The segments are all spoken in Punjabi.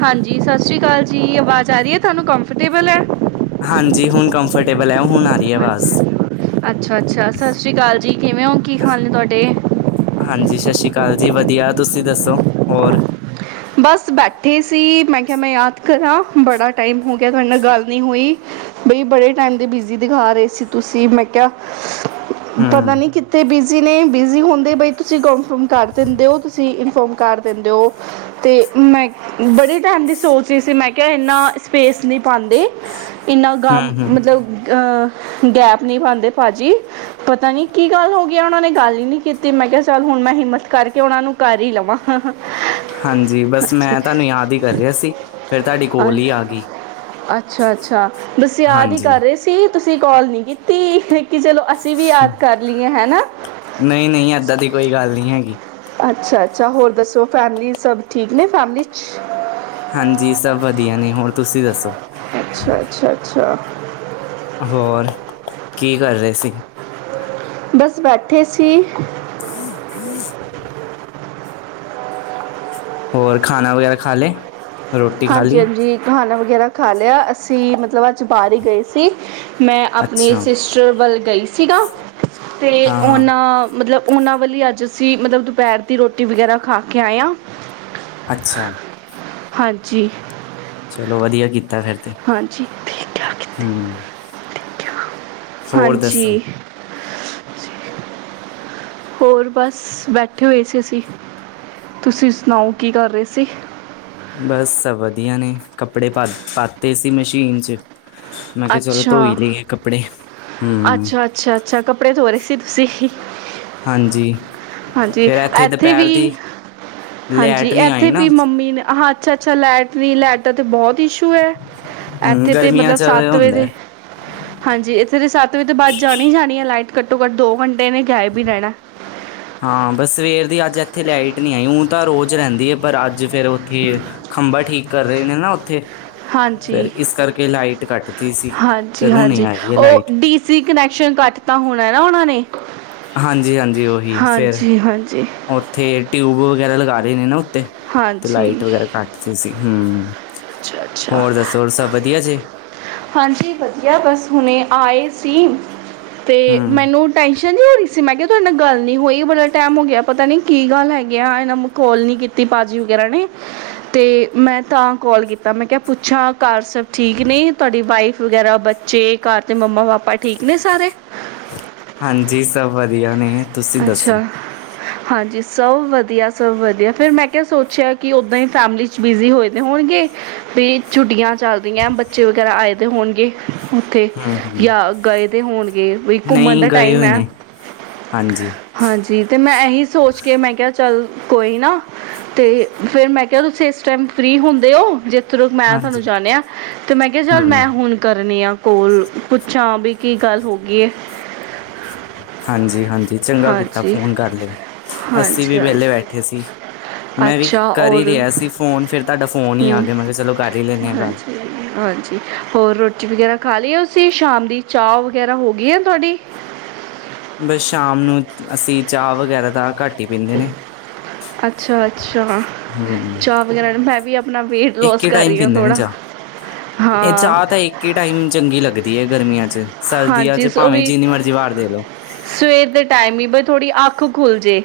ਹਾਂਜੀ ਸਤ ਸ੍ਰੀ ਅਕਾਲ ਜੀ ਅਵਾਜ਼ ਆ ਰਹੀ ਹੈ ਤੁਹਾਨੂੰ ਕੰਫਰਟੇਬਲ ਹੈ। ਹਾਂਜੀ ਹੁਣ ਕੰਫਰਟੇਬਲ ਹੈ ਹੁਣ ਆ। ਰਹੀ ਹੈ ਆਵਾਜ਼ ਅੱਛਾ ਅੱਛਾ ਅੱਛਾ ਸਤਿ ਸ਼੍ਰੀ ਅਕਾਲ ਜੀ ਕਿਵੇਂ ਹੋ ਕੀ ਹਾਲ ਨੇ ਤੁਹਾਡੇ। ਹਾਂਜੀ ਸਤਿ ਸ਼੍ਰੀ ਅਕਾਲ ਜੀ ਵਧੀਆ ਤੁਸੀਂ ਦੱਸੋ ਹੋਰ। ਬਸ ਬੈਠੇ ਸੀ ਮੈਂ ਕਿਹਾ ਮੈਂ ਯਾਦ ਕਰਾਂ ਬੜਾ ਟਾਈਮ ਹੋ ਗਿਆ ਤੁਹਾਡੇ ਨਾਲ ਗੱਲ ਨਹੀਂ ਹੋਈ। ਬਈ ਬੜੇ ਟਾਈਮ ਦੇ ਬਿਜ਼ੀ ਦਿਖਾ ਰਹੇ ਸੀ ਤੁਸੀਂ ਮੈਂ ਕਿਹਾ। ਪਤਾ ਹੂੰ ਨੀ ਕਿੱਥੇ ਬੀ। ਜਿਨੇ ਬਿਜ਼ੀ ਹੁੰਦੇ ਬਈ ਤੁਸੀਂ ਕਨਫਰਮ ਕਰ ਦਿੰਦੇ ਓ ਤੁਸੀਂ ਇਨਫੋਰਮ ਕਰ ਦਿੰਦੇ ਓ। ਤੇ ਮੈਂ ਬੜੇ ਟੈਮ ਦੀ ਸੋਚ ਰੀ ਸੀ ਮੈਂ ਕਿਆ ਏਨਾ ਸਪੇਸ ਨੀ ਪਾਂਦੇ। ਇੰਨਾ ਗਮ ਹੂੰ ਹੂੰ ਮਤਲਬ ਅ ਗੈਪ ਨਹੀਂ ਪਾਂਦੇ ਭਾਜੀ। ਪਤਾ ਨੀ ਕੀ ਗੱਲ ਹੋਗੀ ਆ ਓਨਾਂ ਨੇ ਗੱਲ ਈ ਨੀ ਕੀਤੀ ਮੈਂ ਕਿਆ ਚੱਲ ਹੁਣ ਮੈਂ ਹਿੰਮਤ ਕਰਕੇ ਓਨਾਂ ਨੂੰ ਕਰ ਈ ਲਵਾਂ। ਹਾਂਜੀ ਬਸ ਮੈਂ ਤੁਹਾਨੂੰ ਯਾਦ ਈ ਕਰ ਰਿਆ ਸੀ ਫਿਰ ਤੁਹਾਡੀ ਕੋਲ ਈ ਆਗੀ। ਅੱਛਾ-ਅੱਛਾ ਬਸ ਯਾਦ ਈ ਹਾਂਜੀ ਕਰ ਰਹੇ ਸੀ ਤੁਸੀਂ ਕਾਲ ਨੀ ਕੀਤੀ ਕਿ ਚਲੋ ਅਸੀ ਵੀ ਯਾਦ ਕਰ ਲਈਏ ਹੈਨਾ। ਨਈ-ਨਈ ਏਦਾਂ ਦੀ ਕੋਈ ਗੱਲ ਨੀ ਹੈਗੀ। ਅੱਛਾ-ਅੱਛਾ ਹੋਰ ਦੱਸੋ ਫੈਮਲੀ ਸਭ ਠੀਕ ਨੇ ਫੈਮਿਲੀ ਚ। ਹਾਂਜੀ ਸਭ ਵਧੀਆ ਨੇ ਹੋਰ ਤੁਸੀਂ ਦੱਸੋ। ਅੱਛਾ-ਅੱਛਾ-ਅੱਛਾ ਹੋਰ ਕੀ ਕਰ ਰਹੇ ਸੀ। ਬਸ ਬੈਠੇ ਸੀ। [unintelligible] ਹੋਰ ਖਾਣਾ ਵਗੈਰਾ ਖਾ ਲੈ। ਹਾਂਜੀ-ਹਾਂਜੀ ਖਾਣਾ ਵਗੈਰਾ ਖਾ ਲਿਆ ਅਸੀਂ ਮਤਲਬ ਅੱਜ ਬਾਰ ਈ ਗਏ ਸੀ। ਮੈਂ ਆਪਣੀ ਅੱਛਾ ਸਿਸਟਰ ਵੱਲ ਗਈ ਸੀਗਾ ਤੇ ਹਾਂ ਹਾਂ ਓਨਾ ਮਤਲਬ ਉਹਨਾਂ ਵੀ ਅੱਜ ਅਸੀਂ ਮਤਲਬ ਦੁਪਹਿਰ ਦੀ ਰੋਟੀ ਵਗੈਰਾ ਖਾ ਕੇ ਆਏ ਹਾਂ। ਅੱਛਾ। ਜੀ। ਚਲੋ ਵਧੀਆ ਕੀਤਾ ਫਿਰ ਤੇ। ਹਾਂਜੀ ਹੂੰ ਹੋਰ ਦੱਸੋ ਹਾਂਜੀ। ਹੋਰ ਬਸ ਬੈਠੇ ਹੋਏ ਸੀ ਅਸੀਂ ਤੁਸੀਂ ਸੁਣਾਓ ਕੀ ਰਹੇ ਸੀ। ਬਸ ਸਭ ਵਧੀਆ ਨੇ ਕੱਪੜੇ ਪਾ ਪਾਤੇ ਸੀ ਮਸ਼ੀਨ ਚ। ਮੈਂ ਕਿਆ ਚਲੋ ਧੋਈ ਅੱਛਾ ਲਈਏ ਕੱਪੜੇ ਹੂੰ। ਅੱਛਾ ਅੱਛਾ, ਅੱਛਾ ਕੱਪੜੇ ਧੋ ਰਹੇ ਸੀ ਤੁਸੀਂ। ਹਾਂਜੀ। ਹਾਂਜੀ ਫਿਰ ਇੱਥੇ ਐਥੇ ਦੁਪਹਿਰ ਦੀ ਵੀ ਹਾਂਜੀ ਲੈਟ ਨਹੀਂ ਆਈ ਐਥੇ ਨਾ ਵੀ ਮੰਮੀ ਨੇ ਹਾ ਅੱਛਾ-ਅੱਛਾ ਲੇਟਰੀ ਲੈਟ ਦਾ ਤੇ ਬੋਤ ਇਸ਼ੂ ਐ ਹੂੰ ਐਥੇ ਤੇ ਗਰਮੀਆਂ ਮਤਲਬ 'ਚ ਇਹ ਸੱਤ ਹੁੰਦਾ ਵਜੇ ਹੈ। ਹਾਂਜੀ ਇੱਥੇ ਤੇ ਸੱਤ ਵਜੇ ਤੋਂ ਬਾਦ ਜਾਣੀ ਈ ਜਾਣੀ ਐ ਲਾਈਟ ਘੱਟੋ ਘੱਟ ਦੋ ਘੰਟੇ ਏਨੇ ਗਾਇਬ ਈ ਰੈਣਾ। ਹਾਂ ਬਸ ਸਵੇਰ ਦੀ ਅੱਜ ਐਥੇ ਲਾਈਟ ਨੀ ਆਈ ਊ ਤਾਂ ਰੋਜ਼ ਰੈਂਦੀ ਏ। ਪਰ ਅੱਜ ਫੇਰ ਓਥੇ ਖੰਭਾਂ ਠੀਕ ਕਰ ਰੇ ਨੇ ਨਾ ਓਥੇ। ਹਾਂਜੀ ਫੇਰ ਇਸ ਕਰਕੇ ਲਾਈਟ ਕਟਤੀ ਸੀ ਹਾਂਜੀ ਫੇਰ ਹੁਣੀ ਹਾਂਜੀ ਆਈ ਆ ਉਹ ਲਾਈਟ। ਡੀ ਸੀ ਕਨੈਕਸ਼ਨ ਕੱਟ ਤਾਂ ਹੋਣਾ ਨਾ ਓਨਾਂ ਨੇ। ਹਾਂਜੀ ਹਾਂਜੀ ਓਹੀ ਫੇਰ। ਹਾਂਜੀ ਹਾਂਜੀ ਓਥੇ ਟਿਊਬ ਵਗੈਰਾ ਲਗਾ ਰਹੇ ਨੇ ਨਾ ਓਤੇ ਤੇ ਹਾਂਜੀ ਲਾਈਟ ਵਗੈਰਾ ਕੱਟ ਤੇ ਸੀ ਹੂੰ। ਅੱਛਾ ਅੱਛਾ। ਹੋਰ ਦੱਸੋ ਹੋਰ ਸਭ ਵਧੀਆ ਜੀ ਹਾਂਜੀ ਵਧੀਆ ਬਸ ਹੁਣੇ ਆਏ ਸੀ। ਤੇ ਹੂੰ ਮੈਨੂੰ ਟੈਸ਼ਨ ਨੀ ਹੋ ਰਹੀ। ਮੈਂ ਕਿਆ ਤੁਹਾਡੇ ਨਾਲ ਗੱਲ ਨੀ ਹੋਈ ਬੜਾ ਟੈਮ ਹੋ ਗਿਆ ਪਤਾ ਨੀ ਕੀ ਗੱਲ ਹੈਗੀ ਆ ਏਨਾਂ ਮਖੌਲ ਨੀ ਕੀਤਾ ਤੇ ਭਾਜੀ ਵਗੈਰਾ ਨੇ ਤੇ ਮੈਂ ਤਾਂ ਕੋਲ ਕੀਤਾ ਮੈਂ ਕਿਆ ਪੁੱਛਾਂ ਘਰ ਸਭ ਠੀਕ ਨੇ ਤੁਹਾਡੀ ਵਾਈਫ ਵਗੈਰਾ ਬੱਚੇ ਘਰ ਤੇ ਮੰਮਾ ਪਾਪਾ ਠੀਕ ਨੇ ਸਾਰੇ। ਹਾਂਜੀ ਸਭ ਵਧੀਆ ਨੇ। ਤੁਸੀਂ ਦੱਸੋ ਅੱਛਾ। ਹਾਂਜੀ ਸਭ ਵਧੀਆ ਸਭ ਵਧੀਆ ਫੇਰ ਮੈਂ ਕਿਆ ਸੋਚਿਆ ਕੀ ਓਦਾਂ ਹੀ ਫੈਮਿਲੀ ਚ ਬਿਜ਼ੀ ਹੋਏ ਦੇ ਹੋਣਗੇ ਵੀ ਛੁੱਟੀਆਂ ਚੱਲਦੀਆਂ ਬੱਚੇ ਵਗੈਰਾ ਆਏ ਦੇ ਹੋਣਗੇ। ਉੱਥੇ ਹੂੰ ਹੂੰ ਯਾ ਗਏ ਦੇ ਹੋਣਗੇ ਵੀ ਘੁੰਮਣ ਨਹੀਂ ਦਾ ਗਏ ਟਾਈਮ ਹੋਏ ਐ। ਨੇ ਹਾਂਜੀ। ਹਾਂਜੀ ਤੇ ਮੈਂ ਐਹੀ ਸੋਚ ਕੇ ਮੈਂ ਕਿਆ ਚੱਲ ਕੋਈ ਨਾ। ਤੇ ਫੇਰ ਮੈਂ ਕਿਹਾ ਤੁਸੀਂ ਇਸ ਟਾਈਮ ਫਰੀ ਹੁੰਦੇ ਹੋ ਜੇ ਥਰੂ ਮੈਂ ਤੁਹਾਨੂੰ ਹਾਂਜੀ ਜਾਣਿਆ ਤੇ ਮੈਂ ਕਿਹਾ ਚੱਲ ਹੂੰ ਮੈਂ ਹੁਣ ਕਰਨੀ ਆ ਕੋਲ ਪੁੱਛਾਂ ਵੀ ਕੀ ਗੱਲ ਹੋਗੀਏ। ਹਾਂਜੀ ਹਾਂਜੀ ਚੰਗਾ ਕੀਤਾ ਹਾਂਜੀ ਫੋਨ ਕਰ ਲਿਆ। ਅਸੀਂ ਵੀ ਹਾਂਜੀ ਵੇਹਲੇ ਹਾਂਜੀ ਬੈਠੇ ਸੀ। ਮੈਂ ਵੀ ਅੱਛਾ ਕਰ ਹੀ ਔਰ ਰਿਹਾ ਸੀ ਫੋਨ। ਫਿਰ ਤੁਹਾਡਾ ਫੋਨ ਹੀ ਆ ਹੂੰ ਗਿਆ। ਮੈਂ ਕਿਹਾ ਚਲੋ ਕਰ ਹੀ ਲੈਂਦੇ ਹਾਂ ਗੱਲ। ਹਾਂਜੀ ਹਾਂਜੀ ਹੋਰ ਰੋਟੀ ਵਗੈਰਾ ਖਾ ਲਈ ਐ ਤੁਸੀਂ ਸ਼ਾਮ ਦੀ ਚਾਹ ਵਗੈਰਾ ਹੋ ਗਈ ਹੈ ਤੁਹਾਡੀ? ਬਸ ਸ਼ਾਮ ਨੂੰ, ਅਸੀਂ ਚਾਹ ਵਗੈਰਾ ਦਾ ਘੱਟ ਹੀ ਪੀਂਦੇ ਨੇ ਅੱਛਾ- ਅੱਛਾ, ਹੂੰ ਚਾਹ ਵਗੈਰਾ ਮੈਂ ਵੀ ਆਪਣਾ ਵੇਟ ਇੱਕ ਲੋਸ ਹੀ ਕਰ ਟਾਈਮ ਰਹੀ ਹ ਪੀਂਦੇ ਨੇ ਥੋੜਾ, ਹਾਂ। ਕੀ ਟਾਈਮ ਚੰਗੀ ਲੱਗਦੀ ਹੈ ਗਰਮੀਆਂ 'ਚ ਸਰਦੀਆਂ ਹਾਂਜੀ 'ਚ ਉਹ ਭਾਵੇਂ ਵੀ ਜਿੰਨੀ ਮਰਜ਼ੀ ਵਾਰ ਦੇ ਲਓ। ਸਵੇਰ ਦੇ ਟਾਈਮ ਹੀ ਬਸ ਥੋੜ੍ਹੀ ਅੱਖ ਖੁੱਲ ਜੇ।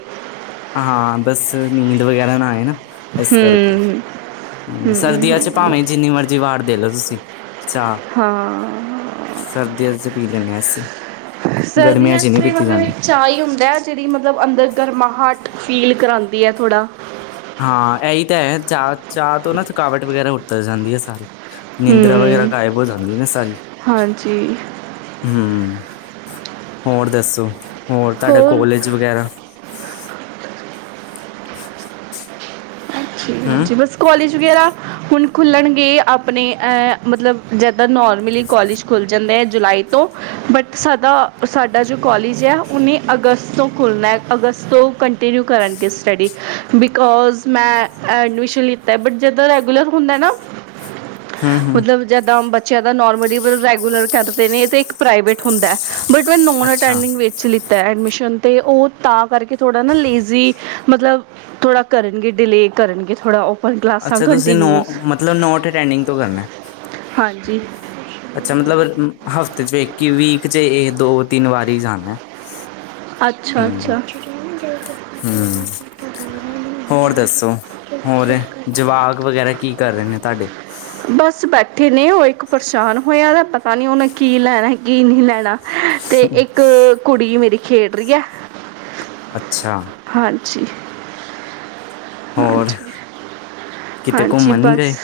ਹਾਂ ਬਸ ਨੀਂਦ ਵਗੈਰਾ ਨਾ ਆਏ ਨਾ। ਇਸ ਕਰਕੇ ਹਮ ਹਮ ਹਮ ਸਰਦੀਆਂ ਚ ਭਾਵੇਂ ਜਿੰਨੀ ਮਰਜ਼ੀ ਦੀਵਾਰ ਦੇ ਲਓ ਤੁਸੀਂ ਚਾਹ ਹਾਂ ਸਰਦੀਆਂ ਚ ਪੀ ਲੈਂਨੇ ਹਾਂ ਅਸੀਂ ਗਰਮੀਆਂ ਸਰਦੀਆਂ ਚ ਹੀ ਨਹੀਂ ਤਾਂ ਪੀਤੀ ਮਤਲਬ ਜਾਂਦੀ। ਇੱਕ ਚਾਹ ਹੀ ਹੁੰਦਾ ਹੈ ਜਿਹੜੀ ਮਤਲਬ ਅੰਦਰ ਗਰਮਾਹਟ ਫੀਲ ਕਰਾਂਉਦੀ ਹੈ ਥੋੜਾ। ਹਾਂ ਐਈ ਤਾਂ ਹੈ ਚਾ, ਚਾ ਤੋਂ ਨਾ ਥਕਾਵਟ ਵਗੈਰਾ ਉੱਤਰ ਜਾਂਦੀ ਐ ਸਾਰੀ। ਨਿੰਦ੍ਰਾ ਵਗੈਰਾ ਹਮ ਗਾਇਬ ਹੋ ਜਾਂਦੀ ਨਾ ਸਾਰੀ। ਹਾਂਜੀ ਹੂੰ ਹੋਰ ਦੱਸੋ? ਹੋਰ ਤੁਹਾਡਾ ਕੋਲੇਜ ਵਗੈਰਾ? ਠੀਕ ਐ ਹਮ ਜੀ ਬਸ। ਕੋਲੇਜ ਵਗੈਰਾ ਹੁਣ ਖੁੱਲ੍ਹਣਗੇ ਆਪਣੇ ਅ ਮਤਲਬ ਜਿੱਦਾਂ ਨੋਰਮਲੀ ਕੋਲਜ ਖੁੱਲ੍ਹ ਜਾਂਦੇ ਐ ਜੁਲਾਈ ਤੋਂ। ਬਟ ਸਾਡਾ ਸਾਡਾ ਜੋ ਕੋਲਜ ਹੈ। ਉੱਨੀ ਅਗਸਤ ਤੋਂ ਖੁੱਲ੍ਹਣਾ ਐ। ਅਗਸਤ ਤੋਂ ਕੰ ਕੰਟੀਨਿਊ ਕਰਾਂਗੇ ਸਟਡੀ ਬਿਕੋਜ਼ ਮੈਂ ਐਡਮਿਸ਼ਨ ਲਿੱਤਾ ਐ। ਬਟ ਜਦੋਂ ਰੈਗੂਲਰ ਹੁੰਦਾ ਨਾ ਹਮ ਹਮ ਮਤਲਬ ਜਿਆਦਾ ਬੱਚਿਆਂ ਦਾ ਨੋਰਮਲੀ ਰੈਗੂਲਰ ਕਰਦੇ ਨੇ ਤਾਂ ਇੱਕ ਪ੍ਰਾਈਵੇਟ ਹੁੰਦਾ। ਬਟ ਮੈਂ ਨੋਨ ਅੱਛਾ ਅਟੈਂਡਿੰਗ ਵਿੱਚ ਲਿੱਤਾ ਐ ਐਡਮਿਸ਼ਨ ਤੇ ਉਹ ਤਾਂ ਕਰਕੇ ਥੋੜਾ ਨਾ ਲੇਜ਼ੀ ਮਤਲਬ ਥੋੜ੍ਹਾ ਕਰਨਗੇ ਡਿਲੇਅ ਕਰਨਗੇ ਥੋੜਾ ਉਹ ਅੱਛਾ ਤੁਸੀਂ ਨੋ, ਮਤਲਬ ਨੋਟ ਅਟੈਂਡਿੰਗ ਤੋਂ ਕਰਨਾ। ਹਾਂਜੀ। ਅੱਛਾ ਮਤਲਬ, ਹਫ਼ਤੇ 'ਚ ਇੱਕ ਹੀ, ਵੀਕ 'ਚ ਇਹ ਦੋ- ਤਿੰਨ ਵਾਰੀ ਜਾਣਾ ਹੈ। ਅੱਛਾ- ਅੱਛਾ। ਹਮ ਹੋਰ ਦੱਸੋ ਹੋਰ ਜਵਾਕ ਵਗੈਰਾ ਕੀ ਕਰ ਰਹੇ ਨੇ ਤੁਹਾਡੇ? ਬਸ ਬੈਠ ਕਿੰਨੇ ਉਹ ਇੱਕ ਪਰੇਸ਼ਾਨ ਹੋਇਆ ਦਾ ਪਤਾ ਨੀ ਉਹਨੇ ਕੀ ਲੈਣਾ ਕੀ ਨਹੀਂ ਲੈਣਾ। ਤੇ ਇੱਕ ਕੁੜੀ ਮੇਰੀ ਖੇਡ ਰਹੀ ਹੈ। ਅੱਛਾ ਹਾਂਜੀ। ਹੋਰ ਹਾਂਜੀ ਕਿਤੇ ਹਾਂਜੀ ਘੁੰਮਣ ਨਹੀਂ ਬਸ। ਗਏ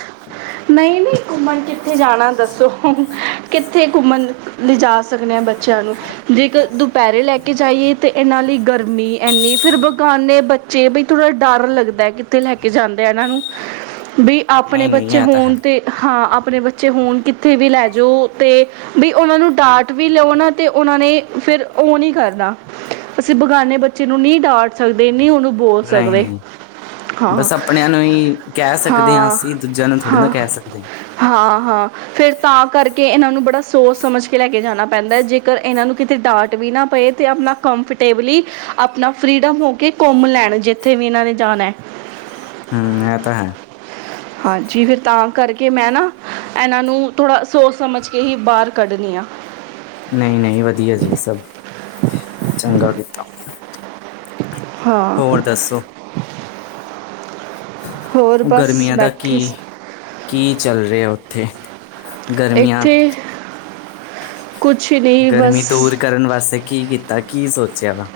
ਨਈ-ਨਈ ਘੁੰਮਣ ਕਿੱਥੇ ਜਾ ਨਾ ਦੱਸੋ ਕਿੱਥੇ ਘੁੰਮਣ ਲਿਜਾ ਸਕਦੇ ਆ ਬ ਚਲੋ ਜੇਕਰ ਦੁਪੈਰੇ ਲੈ ਕੇ ਜਾਈਏ ਤੇ ਇਨਾਂ ਲਈ ਗਰਮੀ ਇੰਨੀ ਫਿਰ ਬਗਾਨੇ ਬੱਚੇ ਬਈ ਥੋੜਾ ਡਰ ਲੱਗਦਾ ਕਿੱਥੇ ਲੈ ਕੇ ਜਾਂਦੇ ਆ ਇਨਾਂ ਨੂੰ। ਵੀ ਆਪਣੇ ਨਹੀਂ ਨਹੀਂ ਬੱਚੇ ਇਹ ਤਾਂ ਹੈ ਹੋਨ ਤੇ ਹਾਂ ਆਪਣੇ ਬੱਚੇ ਹੋਣ, ਕਿੱਥੇ ਵੀ ਲੈ ਜੋ ਤੇ ਬੀ ਉਹਨਾਂ ਨੂੰ ਡਾਟ ਵੀ ਲਓ ਨਾ, ਤੇ ਉਹਨਾਂ ਨੇ ਫਿਰ ਉਹ ਨੀ ਕਰਨਾ। ਅਸੀਂ ਬਗਾਨੇ ਬੱਚੇ ਨੂੰ ਨੀ ਡਾਟ ਸਕਦੇ, ਨੀ ਉਹਨੂੰ ਬੋਲ ਸਕਦੇ, ਹਾਂ। ਨਈ, ਕੈ ਸਕਦੇ ਆ ਹਾਂ ਅਸੀ ਦੂਜੇਆਂ ਨੂੰ ਥੋੜ੍ਹੀ ਨਾ ਹਾਂ ਕੈ ਸਕਦੇ ਆ। ਹਾਂ, ਹਾਂ। ਫਿਰ ਤਾਂ ਕਰਕੇ ਇਹਨਾਂ ਨੂੰ ਬੜਾ ਸੋਚ ਸਮਝ ਕੇ ਲੈ ਕੇ ਜਾਣਾ ਪੈਂਦਾ ਐ। ਜੇਕਰ ਇਹਨਾਂ ਨੂੰ ਕਿਤੇ ਡਾਂਟ ਵੀ ਨਾ ਪਏ। ਤੇ ਆਪਣਾ ਕੰਫਰਟੇਬਲੀ ਆਪਣਾ ਫ੍ਰੀਡਮ ਹੋ ਕੇ ਘੁੰਮ ਲੈਣ ਜਿੱਥੇ ਵੀ ਇਹਨਾਂ ਨੇ ਜਾਣਾ ਐ। ਹੂੰ ਐ ਤਾਂ ਹੈ। ਹਾਂਜੀ ਫਿਰ ਤਾਂ ਕਰਕੇ ਮੈਂ ਨਾ ਇਹਨਾਂ ਨੂੰ ਥੋੜ੍ਹਾ ਸੋਚ ਸਮਝ ਕੇ ਹੀ ਬਾਰ ਕੱਢਣੀ ਆ। ਨਹੀਂ ਨਹੀਂ ਵਧੀਆ ਜੀ ਸਭ ਚੰਗਾ ਕੀਤਾ। ਹਾਂ ਹੋਰ ਦੱਸੋ। ਹੋਰ ਉਹ ਬਸ ਗਰਮੀਆਂ ਦਾ ਕੀ ਬੈਠੇ ਸੀ ਕੀ ਚੱਲ ਰਿਹਾ ਉੱਥੇ ਗਰਮੀਆਂ ਇੱਥੇ ਕੁਛ ਨਹੀਂ। ਗਰਮੀ ਬਸ ਦੂਰ ਕਰਨ ਵਾਸਤੇ ਕੀ ਕੀਤਾ, ਕੀ ਸੋਚਿਆ ਵਾ?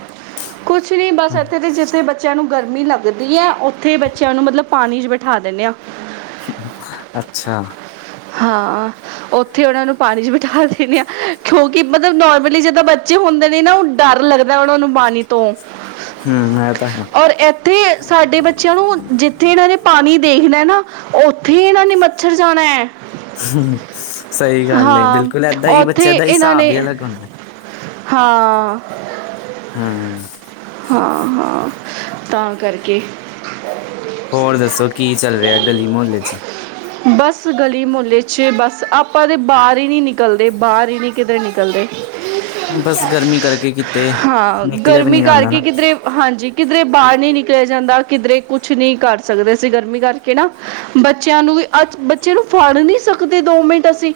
ਕੁਛ ਨਹੀਂ ਬਸ ਹੂੰ, ਇੱਥੇ ਤੇ ਜਿੱਥੇ ਬ ਬੱਚਿਆਂ ਨੂੰ ਗਰਮੀ ਲੱਗਦੀ ਏ ਉੱਥੇ ਬੱਚਿਆਂ ਨੂੰ ਮਤਲਬ ਪਾਣੀ ਚ ਬਿਠਾ ਦਿੰਦੇ ਆ। ਅੱਛਾ। ਹਾਂ ਉੱਥੇ ਉਹਨਾਂ ਨੂੰ ਪਾਣੀ ਚ ਬਿਠਾ ਦਿੰਦੇ ਆ। ਕਿਉਂਕਿ ਮਤਲਬ ਨੋਰਮਲੀ ਜਿੱਦਾਂ ਬੱਚੇ ਹੁੰਦੇ ਨੇ ਨਾ। ਉਹ ਡਰ ਲੱਗਦਾ ਉਹਨਾਂ ਨੂੰ ਪਾਣੀ ਤੋਂ। ਹਾਂ [inaudible] ਹੂੰ ਇਹ ਤਾਂ ਹੈ। ਔਰ ਐਥੇ ਸਾਡੇ ਬੱਚੇਆਂ ਨੂੰ, ਜਿੱਥੇ ਇਨਾਂ ਨੇ ਪਾਨੀ ਦੇਖਨਾ ਏ ਨਾ ਉੱਥੇ ਹੀ ਏਹਨਾਂ ਨੇ ਮੱਛਰ ਜਾਣਾ ਐ। ਸਈ ਗੱਲ ਏ, ਹਾਂ ਬਿਲਕੁਲ ਏਦਾਂ ਹੀ ਉੱਥੇ ਬੱਚੇਆਂ ਦਾ ਇਹਨਾਂ ਹਿਸਾਬ ਨੇ ਈ ਅਲੱਗ ਹੁੰਦਾ। ਹਾਂ। ਹੂੰ। ਹਾਂ-ਹਾਂ ਤਾਂ ਕਰਕੇ। ਹੋਰ ਦੱਸੋ ਕੀ ਚੱਲ ਰਿਹਾ ਐ ਗਲੀ ਮੋਹੱਲੇ ਚ? [unintelligible] ਬੱਸ ਗਲੀ ਮੁਹੱਲੇ ਚ ਬੱਸ ਆਪਾਂ ਤਾਂ ਬਾਹਰ ਈ ਨਹੀਂ ਨਿਕਲਦੇ। ਬਾਬਰ ਈ ਨਹੀਂ ਕਿਤੇ ਨਿਕਲਦੇ। ਹਾਂ ਬਸ ਗਰਮੀ ਕਰਕੇ ਕਿਤੇ ਹਾਂ ਨਿਕਲਿਆ ਵੀ ਗਰਮੀ ਨਹੀਂ ਜਾਂਦਾ ਕਰਕੇ ਨਾ। ਕਿਧਰੇ ਹਾਂਜੀ ਕਿਧਰੇ ਬਾਹਰ ਨਹੀਂ ਨਿਕਲਿਆ ਜਾਂਦਾ। ਕਿਧਰੇ ਕੁਛ ਨਹੀਂ ਕਰ ਸਕਦੇ ਅਸੀ ਗਰਮੀ ਕਰਕੇ ਨਾ। ਬੱਚਿਆਂ ਨੂੰ ਵੀ ਅੱਜ ਬੱਚੇ ਨੂੰ ਫੜ ਨਹੀਂ ਸਕਦੇ ਦੋ ਮਿੰਟ ਅਸੀਂ।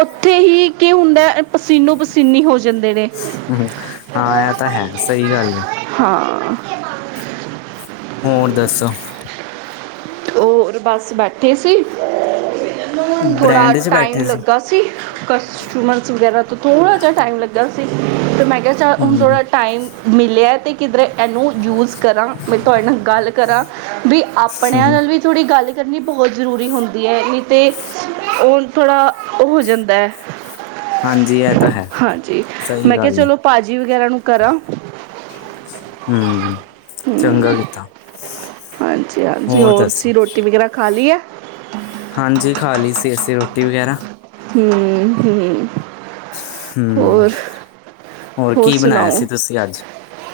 ਉੱਥੇ ਹੀ ਕੀ ਹੁੰਦਾ ਐ। ਪਸੀਨੋ ਪਸੀਨੀ ਹੋ ਜਾਂਦੇ ਨੇ। ਹੂੰ ਹਾਂ ਇਹ ਤਾਂ ਹੈ ਸਹੀ ਗੱਲ ਈ। ਹਾਂ। ਹੋਰ ਦੱਸੋ। ਹੋਰ ਬਸ ਬੈਠੇ ਸੀ। ਥੋੜਾ ਬ੍ਰੈਂਡ ਚ ਟਾਈਮ ਬੈਠੇ ਲੱਗਾ। ਸੀ ਕਸਟਮਰਸ ਵਗੈਰਾ ਤੋਂ ਥੋੜ੍ਹਾ ਜਿਹਾ ਟਾਈਮ ਲੱਗਾ ਸੀ ਤੇ ਮੈਂ ਕਿਹਾ ਹੁਣ ਹਮ ਥੋੜ੍ਹਾ ਟਾਈਮ ਮਿਲਿਆ ਐ ਤੇ ਕਿਧਰੇ ਇਹਨੂੰ ਯੂਜ ਕਰਾਂ ਮੈਂ ਤੁਹਾਡੇ ਨਾਲ ਗੱਲ ਕਰਾਂ ਵੀ ਆਪਣਿਆਂ ਹਮ ਨਾਲ ਵੀ ਥੋੜ੍ਹੀ ਗੱਲ ਕਰਨੀ ਬਹੁਤ ਜ਼ਰੂਰੀ ਹੁੰਦੀ ਏ। ਨਹੀਂ ਤੇ ਉਹ ਥੋੜ੍ਹਾ ਉਹ ਹੋ ਜਾਂਦਾ ਐ। ਹਾਂਜੀ ਇਹ ਤਾਂ ਹੈ ਹਾਂਜੀ ਸਹੀ ਮੈਂ ਕਿਹਾ ਗੱਲ ਚਲੋ ਭਾਜੀ ਵਗੈਰਾ ਨੂੰ ਕਰਾਂ। ਹੂੰ ਚੰਗਾ ਕੀਤਾ, ਹੋਰ ਦੱਸੋ? ਗੇਰਾ ਖਾਲੀ ਏ ਹਾਂਜੀ, ਖਾ ਲੀ ਸੀ, ਅਸੀਂ ਰੋਟੀ ਵਗੈਰਾ ਹੂੰ ਹੂੰ ਹੂੰ ਹੋਰ ਹੋਰ ਸੁਣਾਓ?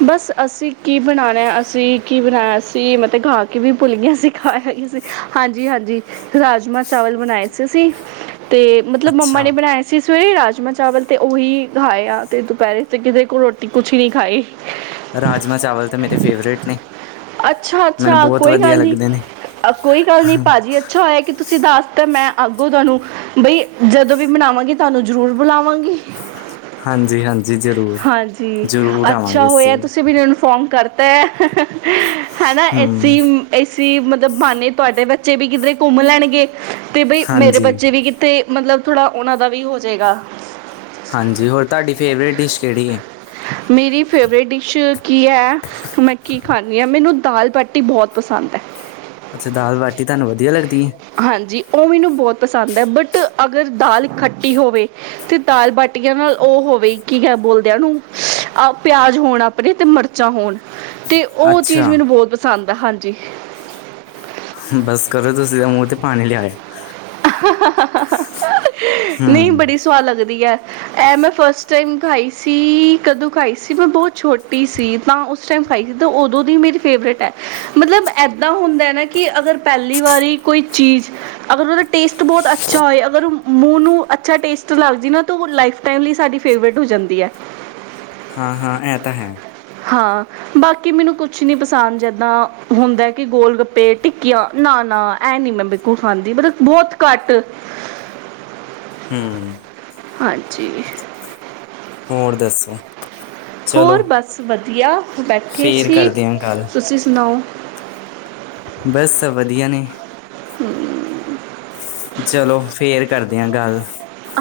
ਬਸ, ਅਸੀਂ ਕੀ ਬਣਾਣਾ ਏ ਅਸੀਂ ਕੀ ਬਣਾਆ ਸੀਂ ਮੈ ਤੇ ਖਾ ਕੇ ਵੀ, ਭੁੱਲ ਗੀਆਂ ਅਸੀ ਖਾਇਆ ਕੀ ਸੀ ਹਾਂਜੀ- ਹਾਂਜੀ ਰਾਜਮਾਂ, ਚਾਵਲ, ਬਣਾਏ ਸੀ ਅਸੀ। ਤੇ, ਮਤਲਬ ਮੰਮਾ ਅੱਛਾ, ਨੇ ਬਣਾਏ ਸੀ, ਸਵੇਰੇ ਰਾਜਮਾਂ ਚਾਵਲ, ਤੇ ਉਹੀ ਖਾਏਆ ਤੇ ਦੁਪਹਿਰੇ ਤੇ, ਕਿਦੇ ਕੋਲ ਰੋਟੀ, ਕੁਛ ਹੀ ਨਹੀਂ ਖਾਾਈ ਰਾਜਮਾਂ ਚਾਵਲ ਤਾਂ ਮੇਰੇ ਫੇਵਰੇਟ ਨੇ ਅੱਛਾ ਮੈਨੂੰ -ਅੱਛਾ ਬਹੁਤ ਕੋਈ ਵਧੀਆ ਗੱਲ ਨਈ- ਲੱਗਦੇ ਨੇ, ਕੋਈ ਗੱਲ ਨਈ ਭਾਜੀ, ਅੱਛਾ ਹੋਇਆ ਕਿ ਤੁਸੀਂ ਤੁਸੀਂ ਦੱਸ ਤਾਂ, ਮੈਂ ਅੱਗੋ ਤੁਹਾਨੂੰ ਬਈ, ਜਦੋਂ ਵੀ ਬਨਾਵਾਂਗੀ, ਤੁਹਾਨੂੰ ਜ਼ਰੂਰ ਬੁਲਾਵਾਂਗੀ। ਹਾਂਜੀ ਹਾਂਜੀ ਹਾਂਜੀ, ਅੱਛਾ ਅਸੀਂ ਹੋਇਆ ਵੀ, ਤੁਸੀਂ ਮੈਨੂੰ, ਇਨਫੋਰਮ ਕਰ ਪੈ ਹਾਂ -ਹਾਂ ਹਨਾ, ਹੂੰ, ਐਸੀ ਅਮਮ ਇਹ ਸੀ ਮਤਲਬ, ਬਾਹਨੇ ਤੁਹਾਡੇ ਬੱਚੇ ਵੀ, ਕਿਧਰੇ ਘੁੰਮ ਲੈਣਗੇ, ਤੇ ਬਈ ਮੇਰੇ ਹਾਂਜੀ। ਬੱਚੇ ਵੀ, ਕਿੱਥੇ ਮਤਲਬ ਥੋੜ੍ਹਾ ਉਹਨਾਂ ਦਾ, ਵੀ ਹੋ ਜਾਵੇਗਾ। ਹਾਂਜੀ, ਹੋਰ ਤੁਹਾਡੀ ਫੇਵਰੇਟ ਡਿਸ਼ ਕਿਹੜੀ ਏ? ਮੇਰੀ, ਫੇਵਰੇਟ ਡਿਸ਼ ਕੀ ਹੈ ਮੈਂ ਕੀ ਖਾਂਦੀ ਆ, ਮੈਨੂੰ ਦਾਲ ਬਾਟੀ ਬਹੁਤ ਪਸੰਦ ਹੈ। ਅੱਛਾ, ਦਾਲ ਬਾਟੀ ਤੁਹਾਨੂੰ ਵਧੀਆ, ਲੱਗਦੀ ਏ? ਹਾਂਜੀ, ਉਹ ਮੈਨੂੰ ਬਹੁਤ ਪਸੰਦ ਹੈ, ਬਟ ਅਗਰ ਦਾਲ ਖੱਟੀ ਹੋਵੇ ਤੇ ਦਾਲ ਬਾਟੀਆਂ, ਨਾਲ ਉਹ ਹੋਵੇ? ਕੀ ਕਿ ਬੋਲਦੇ ਨੇ ਉਹਨੂੰ, ਆਹ ਪਿਆਜ ਹੋਣ ਆਪਣੇ ਤੇ ਮਿਰਚਾਂ ਹੋਣ ਤੇ ਉਹ ਚੀਜ਼, ਅੱਛਾ, ਮੈਨੂੰ ਬਹੁਤ ਪਸੰਦ ਆ ਹਾਂਜੀ। ਬਸ ਕਰੋ ਤੁਸੀਂ, ਮੂੰਹ ਚ ਪਾਣੀ ਲਿਆਏ ਨਈ, ਹੂੰ। ਬੜੀ ਸਵਾਦ ਲੱਗਦੀ ਆ ਐ ਮੈਂ, ਫਸਟ ਟਾਈਮ ਖਾਈ ਸੀ, ਕਦੋਂ ਖਾਈ ਸੀ, ਮੈਂ ਬੋਤ ਛੋਟੀ ਸੀ ਤਾਂ? ਜਿਸ ਟਾਈਮ ਖਾਈ ਉਦੋਂ ਦੀ, ਮੇਰੀ ਫੇਵਰੇਟ ਮਤਲਬ ਇੱਦਾਂ ਹੁੰਦਾ ਕਿ, ਅਗਰ ਪਹਿਲੀ ਵਾਰੀ ਕੋਈ, ਚੀਜ਼ ਅਗਰ ਉਦਾ ਟੇਸਟ ਬੋਤ ਅੱਛਾ ਹੋਏ, ਅਗਰ ਮੂੰਹ ਨੂੰ ਅੱਛਾ ਟੇਸਟ ਲੱਗ ਜੇ ਨਾ, ਉ ਲਾਈਫ ਟਾਈਮ ਲਈ ਸਾਡੀ ਫੇਵਰੇਟ, ਹੋ ਜਾਂਦੀ ਹੈ। ਹਾਂ -ਹਾਂ ਐ ਤਾਂ ਹੈ। ਹਾਂ ਬਾਕੀ ਮੈਨੂੰ, ਕੁਛ ਨਈ ਪਸੰਦ, ਜਿੱਦਾਂ ਹੁੰਦਾ ਕਿ, ਗੋਲ -ਗੱਪੇ ਟਿੱਕੀਆਂ, ਨਾ ਨਾ ਐ ਨੀ ਮੈਂ, ਬਿਲਕੁਲ ਖਾਂਦੀ, ਮਤਲਬ ਬਹੁਤ ਘੱਟ ਹੂੰ ਹਾਂਜੀ ਹੋਰ ਦੱਸੋ? ਚਲੋ, ਹੋਰ ਬਸ ਵਧੀਆ, ਬੈਠੇ ਫੇਰ ਸੀ ਕਰਦੇ ਆਂ ਗੱਲ, ਤੁਸੀਂ ਸੁਣਾਓ? ਬਸ ਵਧੀਆ ਨੇ ਹੂੰ [inaudible] ਚਲੋ, ਫੇਰ ਕਰਦੇ ਆ ਗੱਲ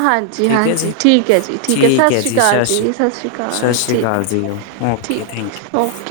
ਹਾਂਜੀ ਠੀਕ ਹੈ ਜੀ- ਹਾਂਜੀ ਠੀਕ ਹੈ ਜੀ ਠੀਕ ਸਤਿ ਹੈ ਸ਼੍ਰੀ ਜੀ, ਅਕਾਲ ਸ਼੍ਰੀ ਸਤਿ ਅਕਾਲ ਸ੍ਰੀ ਅਕਾਲ ਜੀ ਉਹ ਓਕੇ, ਥੈਂਕ ਯੂ, ਉਹਓ